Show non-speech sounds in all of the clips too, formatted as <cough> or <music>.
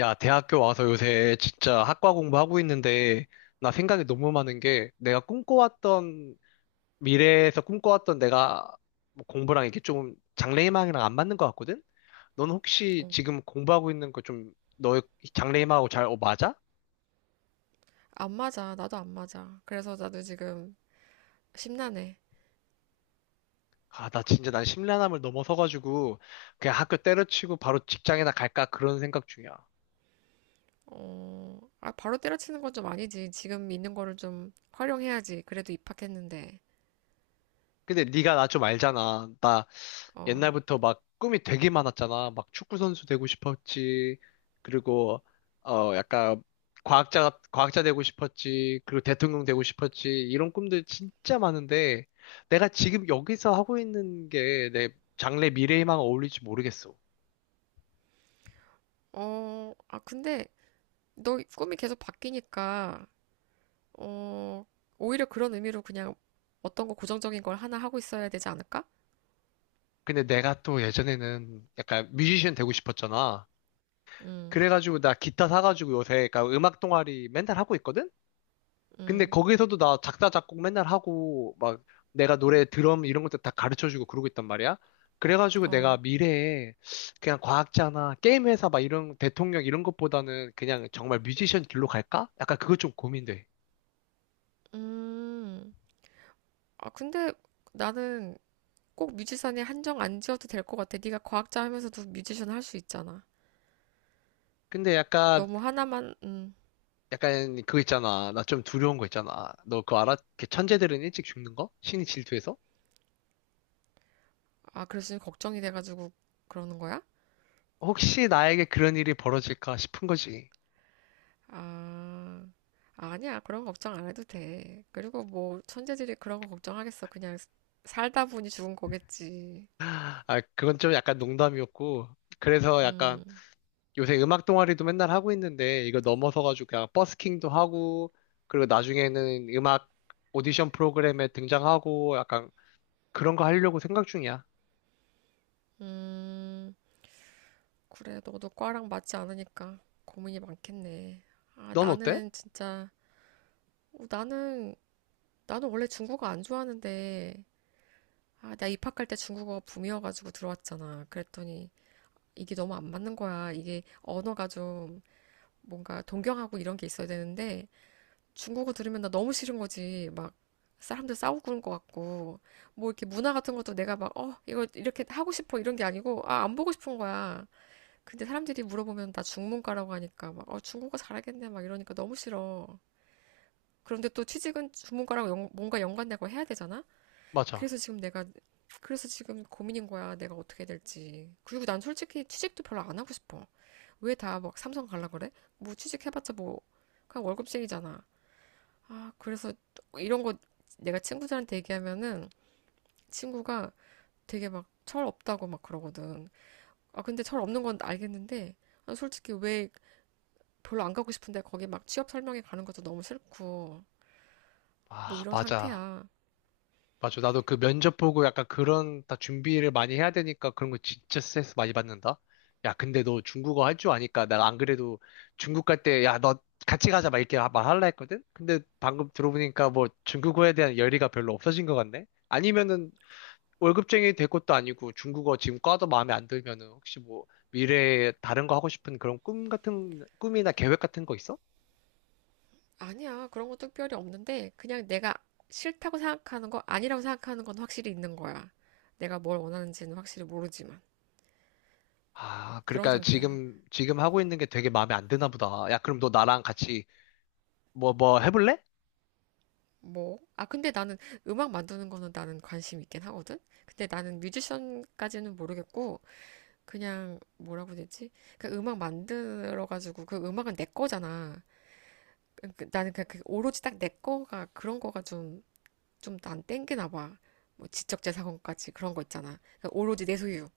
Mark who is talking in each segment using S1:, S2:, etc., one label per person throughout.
S1: 야, 대학교 와서 요새 진짜 학과 공부하고 있는데, 나 생각이 너무 많은 게, 내가 꿈꿔왔던, 미래에서 꿈꿔왔던 내가 뭐 공부랑 이게 좀 장래희망이랑 안 맞는 것 같거든? 넌 혹시
S2: 어,
S1: 지금 공부하고 있는 거 좀, 너의 장래희망하고 잘 맞아?
S2: 안 맞아. 나도 안 맞아. 그래서 나도 지금 심란해.
S1: 아, 나 진짜 난 심란함을 넘어서가지고, 그냥 학교 때려치고 바로 직장이나 갈까? 그런 생각 중이야.
S2: 어, 아, 바로 때려치는 건 좀 아니지. 지금 있는 거를 좀 활용해야지. 그래도 입학했는데.
S1: 근데 네가 나 좀 알잖아. 나
S2: 어,
S1: 옛날부터 막 꿈이 되게 많았잖아. 막 축구 선수 되고 싶었지. 그리고 약간 과학자 되고 싶었지. 그리고 대통령 되고 싶었지. 이런 꿈들 진짜 많은데 내가 지금 여기서 하고 있는 게 내 장래 미래에만 어울릴지 모르겠어.
S2: 근데 너 꿈이 계속 바뀌니까, 어, 오히려 그런 의미로 그냥 어떤 거 고정적인 걸 하나 하고 있어야 되지 않을까?
S1: 근데 내가 또 예전에는 약간 뮤지션 되고 싶었잖아.
S2: 음,
S1: 그래가지고 나 기타 사가지고 요새 그러니까 음악 동아리 맨날 하고 있거든? 근데
S2: 음,
S1: 거기서도 나 작사, 작곡 맨날 하고, 막 내가 노래
S2: 음,
S1: 드럼 이런 것도 다 가르쳐주고 그러고 있단 말이야. 그래가지고 내가
S2: 어,
S1: 미래에 그냥 과학자나 게임 회사 막 이런 대통령 이런 것보다는 그냥 정말 뮤지션 길로 갈까? 약간 그거 좀 고민돼.
S2: 음. 아, 근데 나는 꼭 뮤지션에 한정 안 지어도 될 것 같아. 네가 과학자 하면서도 뮤지션 할 수 있잖아.
S1: 근데
S2: 너무 하나만,
S1: 약간 그거 있잖아. 나 좀 두려운 거 있잖아. 너 그거 알아? 그 천재들은 일찍 죽는 거? 신이 질투해서?
S2: 아, 그래서 걱정이 돼가지고 그러는 거야?
S1: 혹시 나에게 그런 일이 벌어질까 싶은 거지.
S2: 아, 아니야. 그런 거 걱정 안 해도 돼. 그리고 뭐, 천재들이 그런 거 걱정하겠어. 그냥 살다 보니 죽은 거겠지.
S1: 아, 그건 좀 약간 농담이었고. 그래서 약간
S2: 음,
S1: 요새 음악 동아리도 맨날 하고 있는데 이거 넘어서가지고 그냥 버스킹도 하고 그리고 나중에는 음악 오디션 프로그램에 등장하고 약간 그런 거 하려고 생각 중이야.
S2: 음. 그래, 너도 과랑 맞지 않으니까 고민이 많겠네. 아,
S1: 넌 어때?
S2: 나는 진짜, 어, 나는, 나는 원래 중국어 안 좋아하는데, 아, 나 입학할 때 중국어 붐이어가지고 들어왔잖아. 그랬더니, 이게 너무 안 맞는 거야. 이게 언어가 좀, 뭔가 동경하고 이런 게 있어야 되는데 중국어 들으면 나 너무 싫은 거지. 막 사람들 싸우고 그런 것 같고 뭐 이렇게 문화 같은 것도 내가 막 이거 이렇게 하고 싶어 이런 게 아니고 아, 안 보고 싶은 거야. 근데 사람들이 물어보면 나 중문과라고 하니까 막 중국어 잘하겠네 막 이러니까 너무 싫어. 그런데 또 취직은 중문과랑 뭔가 연관되고 해야 되잖아?
S1: 맞아.
S2: 그래서 지금 내가 그래서 지금 고민인 거야. 내가 어떻게 해야 될지. 그리고 난 솔직히 취직도 별로 안 하고 싶어. 왜 다 막 삼성 갈라 그래? 뭐 취직해봤자 뭐 그냥 월급쟁이잖아. 아, 그래서 이런 거 내가 친구들한테 얘기하면은 친구가 되게 막 철 없다고 막 그러거든. 아, 근데 철 없는 건 알겠는데 아, 솔직히 왜 별로 안 가고 싶은데 거기 막 취업 설명회 가는 것도 너무 싫고 뭐
S1: 아,
S2: 이런
S1: 맞아.
S2: 상태야.
S1: 맞아. 나도 그 면접 보고 약간 그런 다 준비를 많이 해야 되니까 그런 거 진짜 스트레스 많이 받는다. 야, 근데 너 중국어 할 줄 아니까 내가 안 그래도 중국 갈 때 야, 너 같이 가자 막 이렇게 말할라 했거든? 근데 방금 들어보니까 뭐 중국어에 대한 열의가 별로 없어진 것 같네? 아니면은 월급쟁이 될 것도 아니고 중국어 지금 과도 마음에 안 들면은 혹시 뭐 미래에 다른 거 하고 싶은 그런 꿈 같은 꿈이나 계획 같은 거 있어?
S2: 아니야, 그런 것도 특별히 없는데 그냥 내가 싫다고 생각하는 거 아니라고 생각하는 건 확실히 있는 거야. 내가 뭘 원하는지는 확실히 모르지만
S1: 아,
S2: 그런
S1: 그러니까
S2: 상태야.
S1: 지금 하고 있는 게 되게 마음에 안 드나 보다. 야, 그럼 너 나랑 같이 뭐 해볼래?
S2: 뭐? 아, 근데 나는 음악 만드는 거는 나는 관심 있긴 하거든? 근데 나는 뮤지션까지는 모르겠고, 그냥 뭐라고 해야 되지? 그 음악 만들어가지고, 그 음악은 내 거잖아. 나는 그냥 그 오로지 딱 내 거가 그런 거가 좀, 좀난 땡기나 봐. 뭐 지적재산권까지 그런 거 있잖아. 그러니까 오로지 내 소유.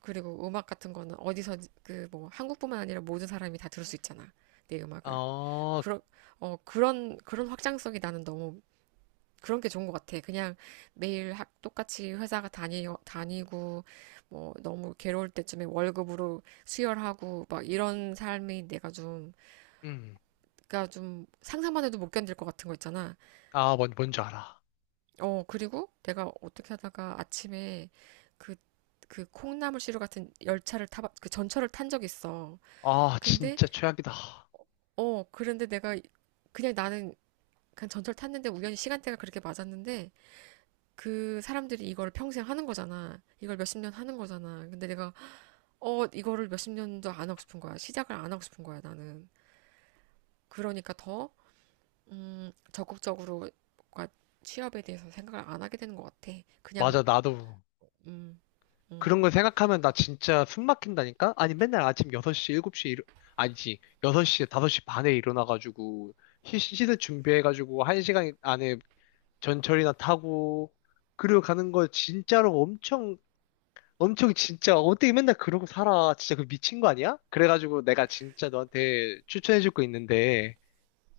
S2: 그리고 음악 같은 거는 어디서 그 뭐 한국뿐만 아니라 모든 사람이 다 들을 수 있잖아. 내 음악을.
S1: 어,
S2: 그런, 그런 확장성이 나는 너무 그런 게 좋은 것 같아. 그냥 매일 똑같이 회사가 다니고, 뭐, 너무 괴로울 때쯤에 월급으로 수혈하고, 막 이런 삶이 내가 좀,
S1: 음,
S2: 그니까 좀 상상만 해도 못 견딜 것 같은 거 있잖아.
S1: 아, 뭔 뭔지 알아.
S2: 그리고 내가 어떻게 하다가 아침에 그, 그 콩나물 시루 같은 열차를 그 전철을 탄 적이 있어.
S1: 아,
S2: 근데,
S1: 진짜 최악이다.
S2: 그런데 내가 그냥 나는 그냥 전철 탔는데 우연히 시간대가 그렇게 맞았는데, 그 사람들이 이걸 평생 하는 거잖아. 이걸 몇십 년 하는 거잖아. 근데 내가, 이거를 몇십 년도 안 하고 싶은 거야. 시작을 안 하고 싶은 거야, 나는. 그러니까 더, 적극적으로, 뭔가 취업에 대해서 생각을 안 하게 되는 것 같아. 그냥,
S1: 맞아, 나도
S2: 음,
S1: 그런
S2: 음,
S1: 거 생각하면 나 진짜 숨 막힌다니까? 아니 맨날 아침 6시, 7시 아니지. 6시, 5시 반에 일어나가지고 시즌 준비해가지고 1시간 안에 전철이나 타고 그리고 가는 거 진짜로 엄청 엄청 진짜 어떻게 맨날 그러고 살아 진짜 그 미친 거 아니야? 그래가지고 내가 진짜 너한테 추천해줄 거 있는데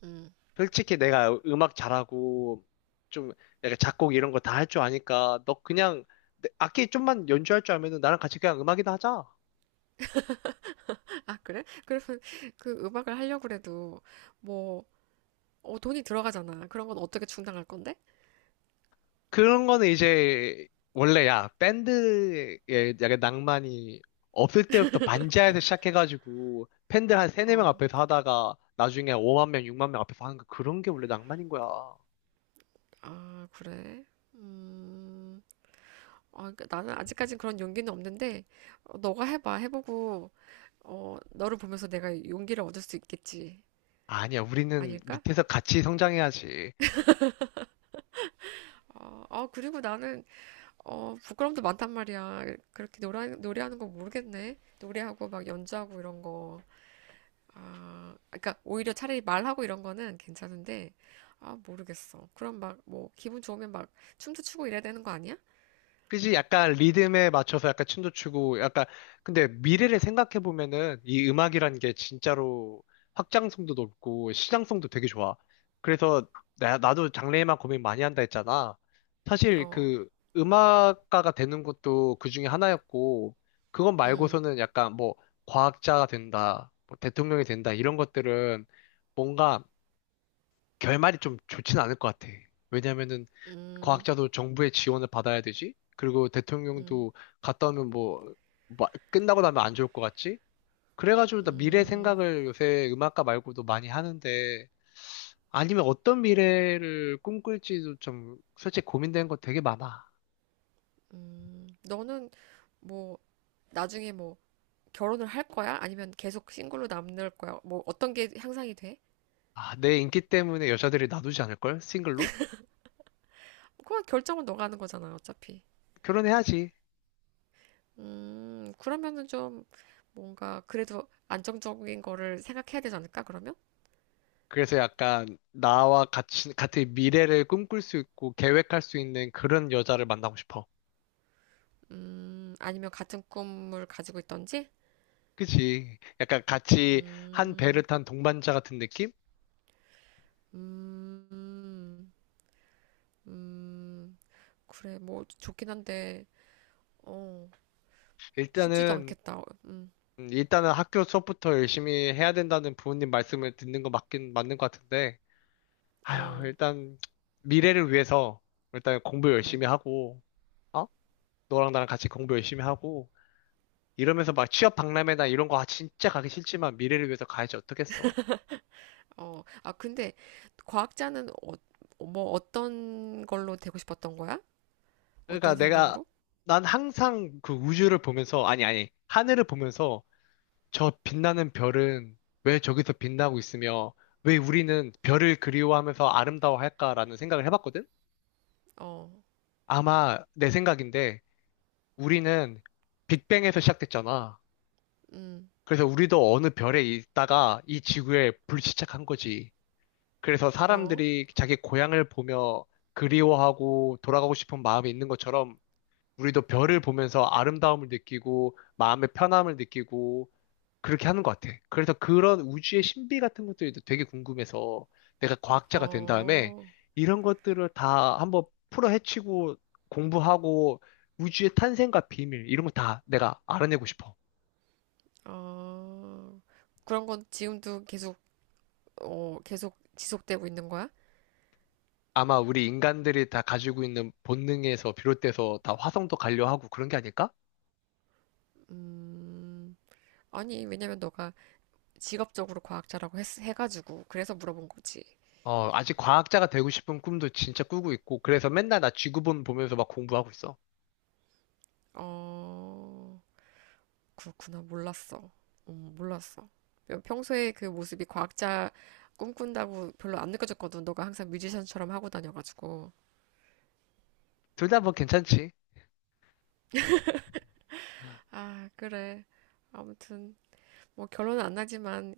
S2: 음.
S1: 솔직히 내가 음악 잘하고 좀 내가 작곡 이런 거 다 할 줄 아니까 너 그냥 악기 좀만 연주할 줄 알면은 나랑 같이 그냥 음악이나 하자.
S2: 아, 그래? <laughs> 그러면 그 음악을 하려고 그래도, 뭐, 돈이 들어가잖아. 그런 건 어떻게 충당할 건데?
S1: 그런 거는 이제 원래 야 밴드에 약간 낭만이 없을 때부터 반지하에서 시작해가지고 팬들 한 세네 명
S2: 어,
S1: 앞에서 하다가 나중에 5만 명, 6만 명 앞에서 하는 거 그런 게 원래 낭만인 거야.
S2: 아, 그래? 음. 아, 그러니까 나는 아직까진 그런 용기는 없는데, 너가 해봐. 해보고, 너를 보면서 내가 용기를 얻을 수 있겠지.
S1: 아니야, 우리는
S2: 아닐까?
S1: 밑에서 같이 성장해야지.
S2: 그리고 나는, 부끄럼도 많단 말이야. 그렇게 노래하는 거 모르겠네. 노래하고 막 연주하고 이런 거. 아, 그러니까 오히려 차라리 말하고 이런 거는 괜찮은데, 아, 모르겠어. 그럼 막, 뭐, 기분 좋으면 막 춤도 추고 이래야 되는 거 아니야?
S1: 그지? 약간 리듬에 맞춰서 약간 춤도 추고, 약간, 근데 미래를 생각해보면은 이 음악이라는 게 진짜로 확장성도 높고 시장성도 되게 좋아. 그래서 나도 장래에만 고민 많이 한다 했잖아. 사실
S2: 어,
S1: 그 음악가가 되는 것도 그 중에 하나였고, 그건
S2: 음,
S1: 말고서는 약간 뭐 과학자가 된다, 뭐 대통령이 된다, 이런 것들은 뭔가 결말이 좀 좋진 않을 것 같아. 왜냐면은
S2: 음,
S1: 과학자도 정부의 지원을 받아야 되지? 그리고
S2: 음,
S1: 대통령도 갔다 오면 뭐, 끝나고 나면 안 좋을 것 같지? 그래가지고 나 미래
S2: 음,
S1: 생각을 요새 음악가 말고도 많이 하는데, 아니면 어떤 미래를 꿈꿀지도 좀 솔직히 고민되는 거 되게 많아.
S2: 너는 뭐, 나중에 뭐 결혼을 할 거야? 아니면 계속 싱글로 남을 거야? 뭐 어떤 게 향상이 돼?
S1: 아, 내 인기 때문에 여자들이 놔두지 않을걸? 싱글로?
S2: 그건 결정은 너가 하는 거잖아, 어차피.
S1: 결혼해야지.
S2: 그러면은 좀 뭔가 그래도 안정적인 거를 생각해야 되지 않을까, 그러면?
S1: 그래서 약간 나와 같이, 같은 미래를 꿈꿀 수 있고 계획할 수 있는 그런 여자를 만나고 싶어.
S2: 아니면 같은 꿈을 가지고 있던지?
S1: 그치? 약간 같이 한 배를
S2: 음,
S1: 탄 동반자 같은 느낌?
S2: 음, 음, 그래, 뭐 좋긴 한데, 어, 쉽지도
S1: 일단은,
S2: 않겠다.
S1: 일단은 학교 수업부터 열심히 해야 된다는 부모님 말씀을 듣는 거 맞긴 맞는 것 같은데, 아휴,
S2: 어,
S1: 일단, 미래를 위해서, 일단 공부
S2: 음.
S1: 열심히 하고, 어? 너랑 나랑 같이 공부 열심히 하고, 이러면서 막 취업 박람회나 이런 거 아, 진짜 가기 싫지만 미래를 위해서 가야지 어떡했어.
S2: 어, 아, 근데 과학자는 뭐 어떤 걸로 되고 싶었던 거야?
S1: 그러니까
S2: 어떤
S1: 내가,
S2: 생각으로?
S1: 난 항상 그 우주를 보면서, 아니, 아니, 하늘을 보면서, 저 빛나는 별은 왜 저기서 빛나고 있으며, 왜 우리는 별을 그리워하면서 아름다워할까라는 생각을 해봤거든?
S2: 어,
S1: 아마 내 생각인데 우리는 빅뱅에서 시작됐잖아.
S2: 음,
S1: 그래서 우리도 어느 별에 있다가 이 지구에 불시착한 거지. 그래서
S2: 어,
S1: 사람들이 자기 고향을 보며 그리워하고 돌아가고 싶은 마음이 있는 것처럼 우리도 별을 보면서 아름다움을 느끼고 마음의 편함을 느끼고 그렇게 하는 것 같아. 그래서 그런 우주의 신비 같은 것들도 되게 궁금해서 내가 과학자가 된 다음에
S2: 어,
S1: 이런 것들을 다 한번 풀어헤치고 공부하고 우주의 탄생과 비밀 이런 거 다 내가 알아내고 싶어.
S2: 어. 그런 건 지금도 계속, 계속 지속되고 있는 거야?
S1: 아마 우리 인간들이 다 가지고 있는 본능에서 비롯돼서 다 화성도 가려 하고 그런 게 아닐까?
S2: 음, 아니, 왜냐면 너가 직업적으로 과학자라고 해가지고, 그래서 물어본 거지.
S1: 어, 아직 과학자가 되고 싶은 꿈도 진짜 꾸고 있고 그래서 맨날 나 지구본 보면서 막 공부하고 있어.
S2: 어, 그렇구나. 몰랐어. 몰랐어. 평소에 그 모습이 과학자 꿈꾼다고 별로 안 느껴졌거든. 너가 항상 뮤지션처럼 하고 다녀가지고.
S1: 둘 다 뭐 괜찮지.
S2: 아, 그래. 아무튼, 뭐 결론은 안 나지만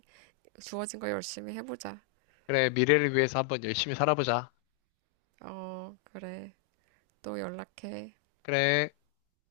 S2: 주어진 거 열심히 해보자.
S1: 그래, 미래를 위해서 한번 열심히 살아보자.
S2: 어, 그래. 또 연락해.
S1: 그래.